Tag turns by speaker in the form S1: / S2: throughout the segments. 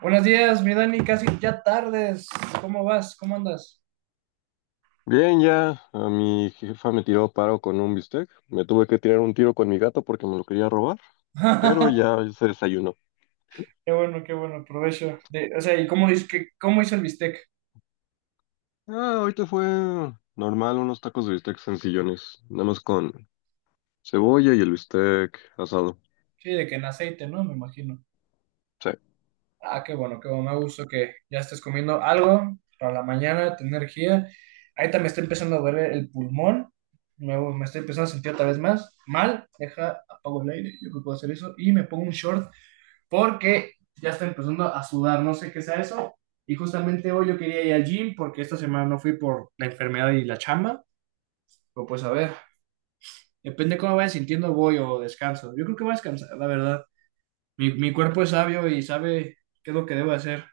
S1: Buenos días, mi Dani, casi ya tardes. ¿Cómo vas? ¿Cómo andas?
S2: Bien, ya a mi jefa me tiró paro con un bistec. Me tuve que tirar un tiro con mi gato porque me lo quería robar, pero ya se desayunó.
S1: Qué bueno, provecho. O sea, ¿y cómo, dices que, cómo hizo el bistec?
S2: Ah, ahorita fue normal, unos tacos de bistec sencillones, nada más con cebolla y el bistec asado.
S1: Sí, de que en aceite, ¿no? Me imagino.
S2: Sí.
S1: Ah, qué bueno, qué bueno. Me da gusto que ya estés comiendo algo para la mañana, tener energía. Ahorita me está empezando a doler el pulmón. Me estoy empezando a sentir otra vez más mal. Deja, apago el aire. Yo creo que puedo hacer eso. Y me pongo un short porque ya está empezando a sudar, no sé qué sea eso. Y justamente hoy yo quería ir al gym porque esta semana no fui por la enfermedad y la chamba. Pero pues a ver, depende de cómo vaya sintiendo, voy o descanso. Yo creo que voy a descansar, la verdad. Mi cuerpo es sabio y sabe qué es lo que debo hacer.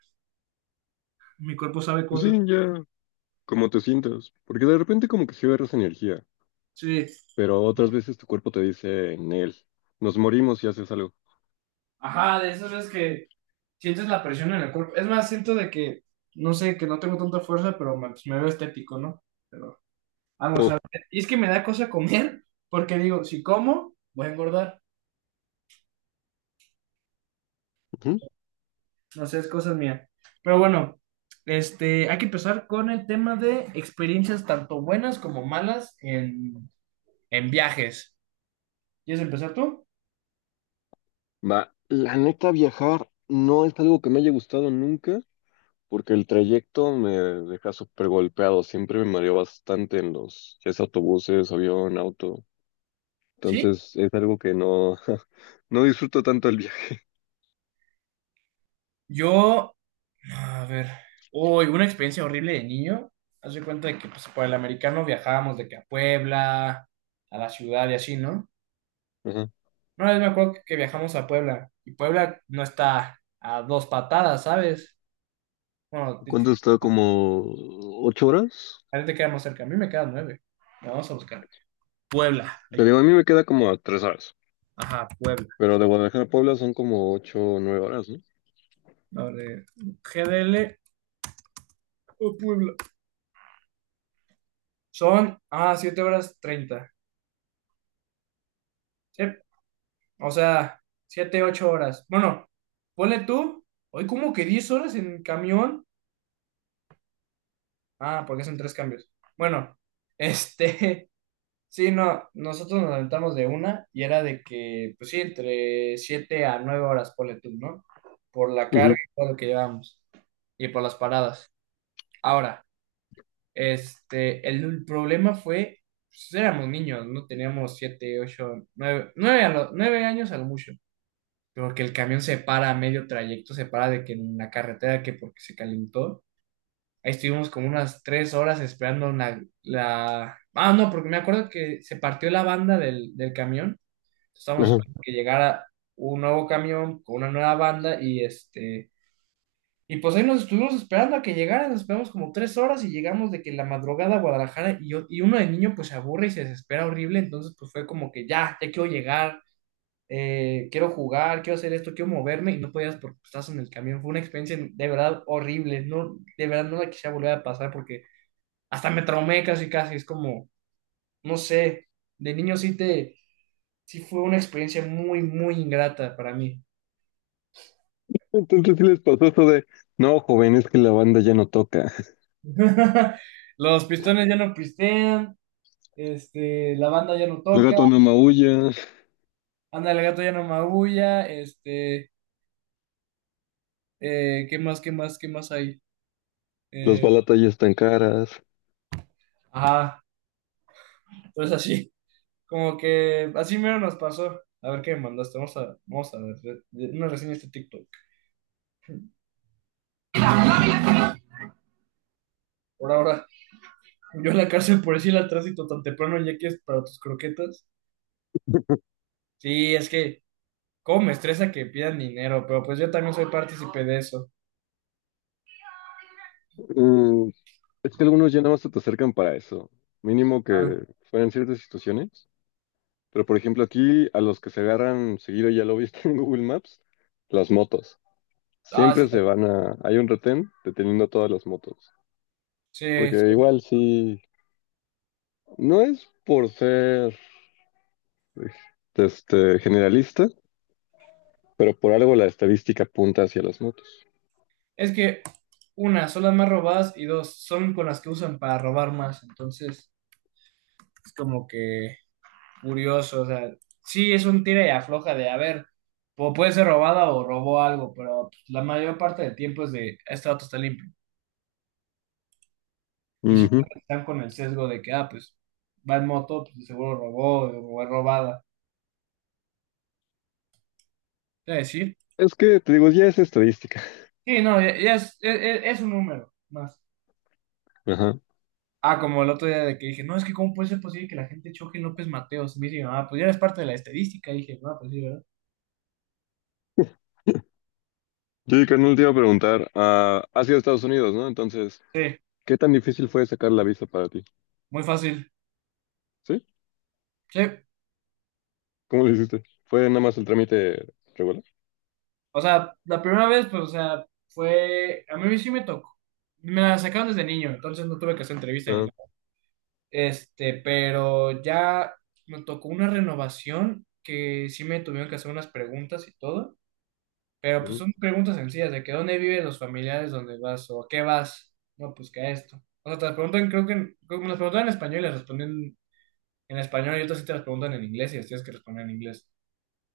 S1: Mi cuerpo sabe
S2: Pues sí,
S1: cosas.
S2: ya, como te sientas, porque de repente como que sí agarras energía,
S1: Sí.
S2: pero otras veces tu cuerpo te dice, Nel, nos morimos y haces algo.
S1: Ajá, de esas veces que sientes la presión en el cuerpo. Es más, siento de que, no sé, que no tengo tanta fuerza, pero me, pues, me veo estético, ¿no? Pero vamos a ver. Y es que me da cosa comer porque digo, si como, voy a engordar.
S2: Ujú.
S1: No sé, es cosa mía. Pero bueno, hay que empezar con el tema de experiencias tanto buenas como malas en viajes. ¿Quieres empezar tú?
S2: Va, la neta viajar no es algo que me haya gustado nunca, porque el trayecto me deja súper golpeado, siempre me mareo bastante en los, ya sea autobuses, avión, auto.
S1: ¿Sí?
S2: Entonces es algo que no, no disfruto tanto el viaje.
S1: Yo, a ver, hoy una experiencia horrible de niño. Haz de cuenta de que pues, por el americano viajábamos de que a Puebla, a la ciudad y así, ¿no?
S2: Ajá.
S1: Una vez me acuerdo que viajamos a Puebla y Puebla no está a dos patadas, ¿sabes? Bueno, a ti
S2: ¿Cuánto está? ¿Como ocho horas?
S1: te queda más cerca, a mí me queda nueve. La vamos a buscar. Puebla.
S2: Te
S1: Ay.
S2: digo, a mí me queda como a tres horas,
S1: Ajá, Puebla.
S2: pero de Guadalajara a Puebla son como ocho o nueve horas, ¿no?
S1: A ver, GDL o Puebla. Son, 7:30. Sí, o sea, 7 u 8 horas. Bueno, ponle tú, hoy como que 10 horas en camión. Ah, porque son tres cambios. Bueno, este, sí, no, nosotros nos aventamos de una y era de que, pues sí, entre 7 a 9 horas, ponle tú, ¿no? Por la carga
S2: Ujú,
S1: y todo lo que llevamos y por las paradas. Ahora. El problema fue, pues, éramos niños, no teníamos siete, ocho, nueve, 9 años a lo mucho, pero que el camión se para a medio trayecto, se para de que en la carretera, que porque se calentó, ahí estuvimos como unas 3 horas esperando. Ah, no, porque me acuerdo que se partió la banda del camión, estábamos
S2: ajá.
S1: esperando que llegara un nuevo camión con una nueva banda y pues ahí nos estuvimos esperando a que llegaran, nos esperamos como 3 horas y llegamos de que la madrugada a Guadalajara y uno de niño pues se aburre y se desespera horrible, entonces pues fue como que ya quiero llegar, quiero jugar, quiero hacer esto, quiero moverme y no podías porque estás en el camión. Fue una experiencia de verdad horrible, no, de verdad no la quisiera volver a pasar porque hasta me traumé casi casi, es como, no sé, de niño sí fue una experiencia muy, muy ingrata para mí.
S2: Entonces sí les pasó esto de, no, joven, es que la banda ya no toca.
S1: Los pistones ya no pistean. La banda ya no
S2: El
S1: toca,
S2: gato no maulla,
S1: anda el gato ya no maulla, ¿qué más, qué más, qué más hay?
S2: las
S1: Eh,
S2: balatas ya están caras.
S1: ajá, entonces así, como que así mero nos pasó. A ver qué me mandaste, vamos a ver una reseña de este TikTok. Por ahora, yo en la cárcel por decir al tránsito tan temprano ya que es para tus croquetas. Sí, es que, cómo me estresa que pidan dinero, pero pues yo también soy partícipe de eso.
S2: Mm, es que algunos ya nada más se te acercan para eso. Mínimo
S1: Ah,
S2: que fueran ciertas situaciones. Pero por ejemplo aquí a los que se agarran seguido, ya lo viste en Google Maps, las motos.
S1: ah,
S2: Siempre se van a... Hay un retén deteniendo a todas las motos.
S1: sí,
S2: Porque
S1: sí,
S2: igual sí... No es por ser generalista, pero por algo la estadística apunta hacia las motos.
S1: es que, una, son las más robadas y dos, son con las que usan para robar más. Entonces, es como que curioso. O sea, sí es un tira y afloja de, a ver, o puede ser robada o robó algo, pero pues, la mayor parte del tiempo es de, este auto está limpio. Y si
S2: Ujú.
S1: están con el sesgo de que, ah, pues, va en moto, pues seguro robó o es robada. Es decir,
S2: Es que, te digo, ya es estadística.
S1: sí, no, ya es un número más.
S2: Ajá.
S1: Ah, como el otro día de que dije, no, es que cómo puede ser posible que la gente choque en López Mateos. Me dice, ah, pues ya eres parte de la estadística. Dije, no, pues sí, ¿verdad?
S2: Sí, carnal, te iba a preguntar, ah, ¿has ido a Estados Unidos, no? Entonces,
S1: Sí,
S2: ¿qué tan difícil fue sacar la visa para ti?
S1: muy fácil.
S2: ¿Sí?
S1: Sí,
S2: ¿Cómo lo hiciste? ¿Fue nada más el trámite regular?
S1: o sea, la primera vez, pues, o sea, fue, a mí sí me tocó. Me la sacaron desde niño, entonces no tuve que hacer entrevista ni
S2: Ah,
S1: nada. Pero ya me tocó una renovación que sí me tuvieron que hacer unas preguntas y todo. Pero pues
S2: ujú,
S1: son preguntas sencillas de que dónde viven los familiares, donde vas o a qué vas. No, pues que a esto. O sea, te las preguntan, creo que creo que me las preguntan en español y las responden en español y otras sí te las preguntan en inglés y las tienes que responder en inglés.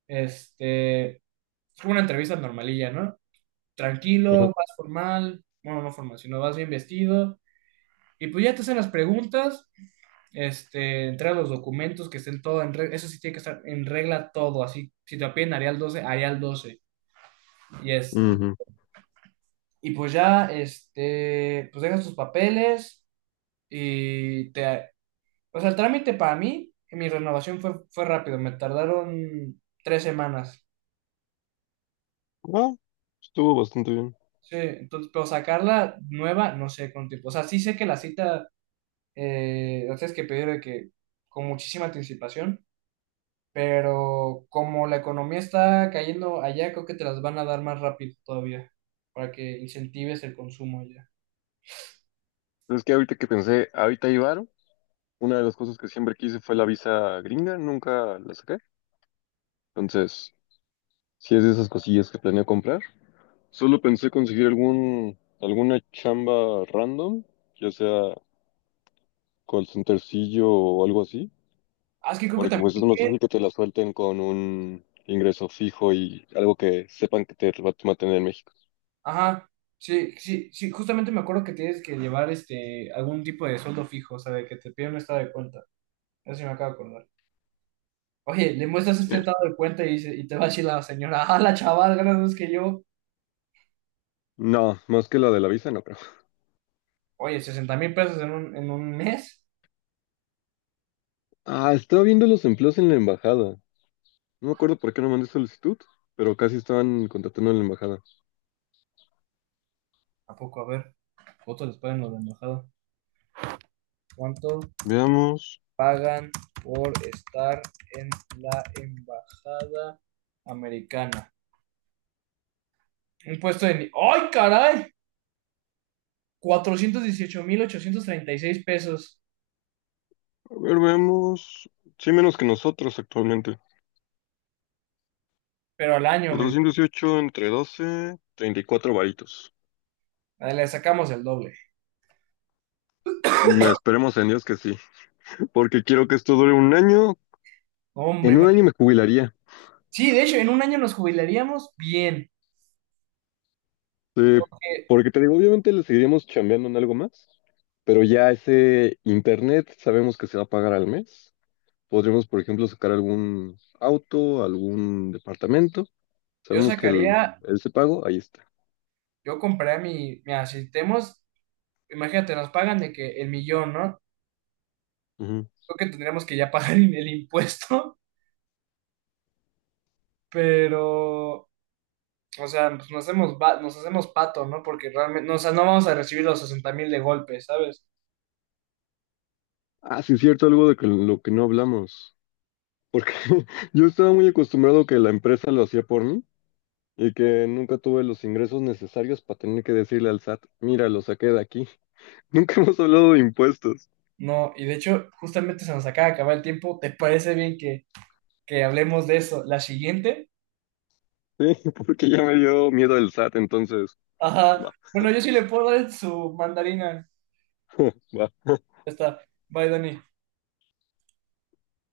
S1: Es como una entrevista normalilla, ¿no? Tranquilo,
S2: ajá,
S1: vas formal, bueno, no formal, sino vas bien vestido y pues ya te hacen las preguntas, entrega los documentos que estén todo en regla, eso sí tiene que estar en regla todo, así. Si te piden Arial 12, Arial 12 Y es
S2: ujú.
S1: Y pues ya, pues dejas tus papeles y te... O sea, el trámite para mí, mi renovación fue rápido, me tardaron 3 semanas.
S2: Ah, estuvo bastante bien.
S1: Sí, entonces, pero sacarla nueva, no sé cuánto tiempo. O sea, sí sé que la cita, la tienes que pedir de que con muchísima anticipación, pero como la economía está cayendo allá, creo que te las van a dar más rápido todavía, para que incentives el consumo allá.
S2: Es que ahorita que pensé, ahorita hay varo, una de las cosas que siempre quise fue la visa gringa, nunca la saqué. Entonces, si es de esas cosillas que planeo comprar, solo pensé conseguir algún, alguna chamba random, ya sea call centercillo o algo así,
S1: Ah, es que creo que
S2: porque
S1: también.
S2: pues es más fácil que te la suelten con un ingreso fijo y algo que sepan que te va a mantener en México.
S1: Ajá, sí, sí, sí, justamente me acuerdo que tienes que llevar algún tipo de sueldo fijo, o sea, de que te piden un estado de cuenta. Eso sí me acabo de acordar. Oye, le muestras este
S2: Sí.
S1: estado de cuenta y te va a decir la señora, ah, la chaval, ganas más que yo.
S2: No, más que la de la visa, no creo.
S1: Oye, 60,000 pesos en en un mes.
S2: Ah, estaba viendo los empleos en la embajada. No me acuerdo por qué no mandé solicitud, pero casi estaban contratando en la embajada.
S1: ¿A poco? A ver, ¿cuánto les pagan los de embajada? ¿Cuánto
S2: Veamos,
S1: pagan por estar en la embajada americana? Un puesto de... ni- ¡Ay, caray! 418,836 pesos.
S2: a ver, veamos. Sí, menos que nosotros actualmente.
S1: Pero al año me
S2: 418 entre 12, 34 varitos.
S1: le sacamos el doble.
S2: Mm, esperemos en Dios que sí, porque quiero que esto dure un año.
S1: Hombre,
S2: En un año me
S1: imagínate.
S2: jubilaría.
S1: Sí, de hecho, en un año nos jubilaríamos bien.
S2: Sí,
S1: Eh,
S2: porque te digo, obviamente le seguiríamos chambeando en algo más, pero ya ese internet sabemos que se va a pagar al mes. Podríamos, por ejemplo, sacar algún auto, algún departamento.
S1: Yo
S2: Sabemos que el,
S1: sacaría,
S2: ese pago, ahí está.
S1: yo compraría mira, si tenemos, imagínate, nos pagan de que el millón, ¿no?
S2: Ujú.
S1: Creo que tendríamos que ya pagar el impuesto, pero, o sea, pues nos hacemos pato, ¿no? Porque realmente, no, o sea, no vamos a recibir los 60,000 de golpe, ¿sabes?
S2: Ah, sí, es cierto, algo de que, lo que no hablamos. Porque yo estaba muy acostumbrado que la empresa lo hacía por mí y que nunca tuve los ingresos necesarios para tener que decirle al SAT, mira, lo saqué de aquí. Nunca hemos hablado de impuestos.
S1: No, y de hecho, justamente se nos acaba de acabar el tiempo. ¿Te parece bien que hablemos de eso la siguiente?
S2: Sí, porque ya me dio miedo el SAT, entonces,
S1: Ajá.
S2: va,
S1: Bueno, yo sí le puedo dar su mandarina.
S2: va.
S1: Ya está. Bye, Dani.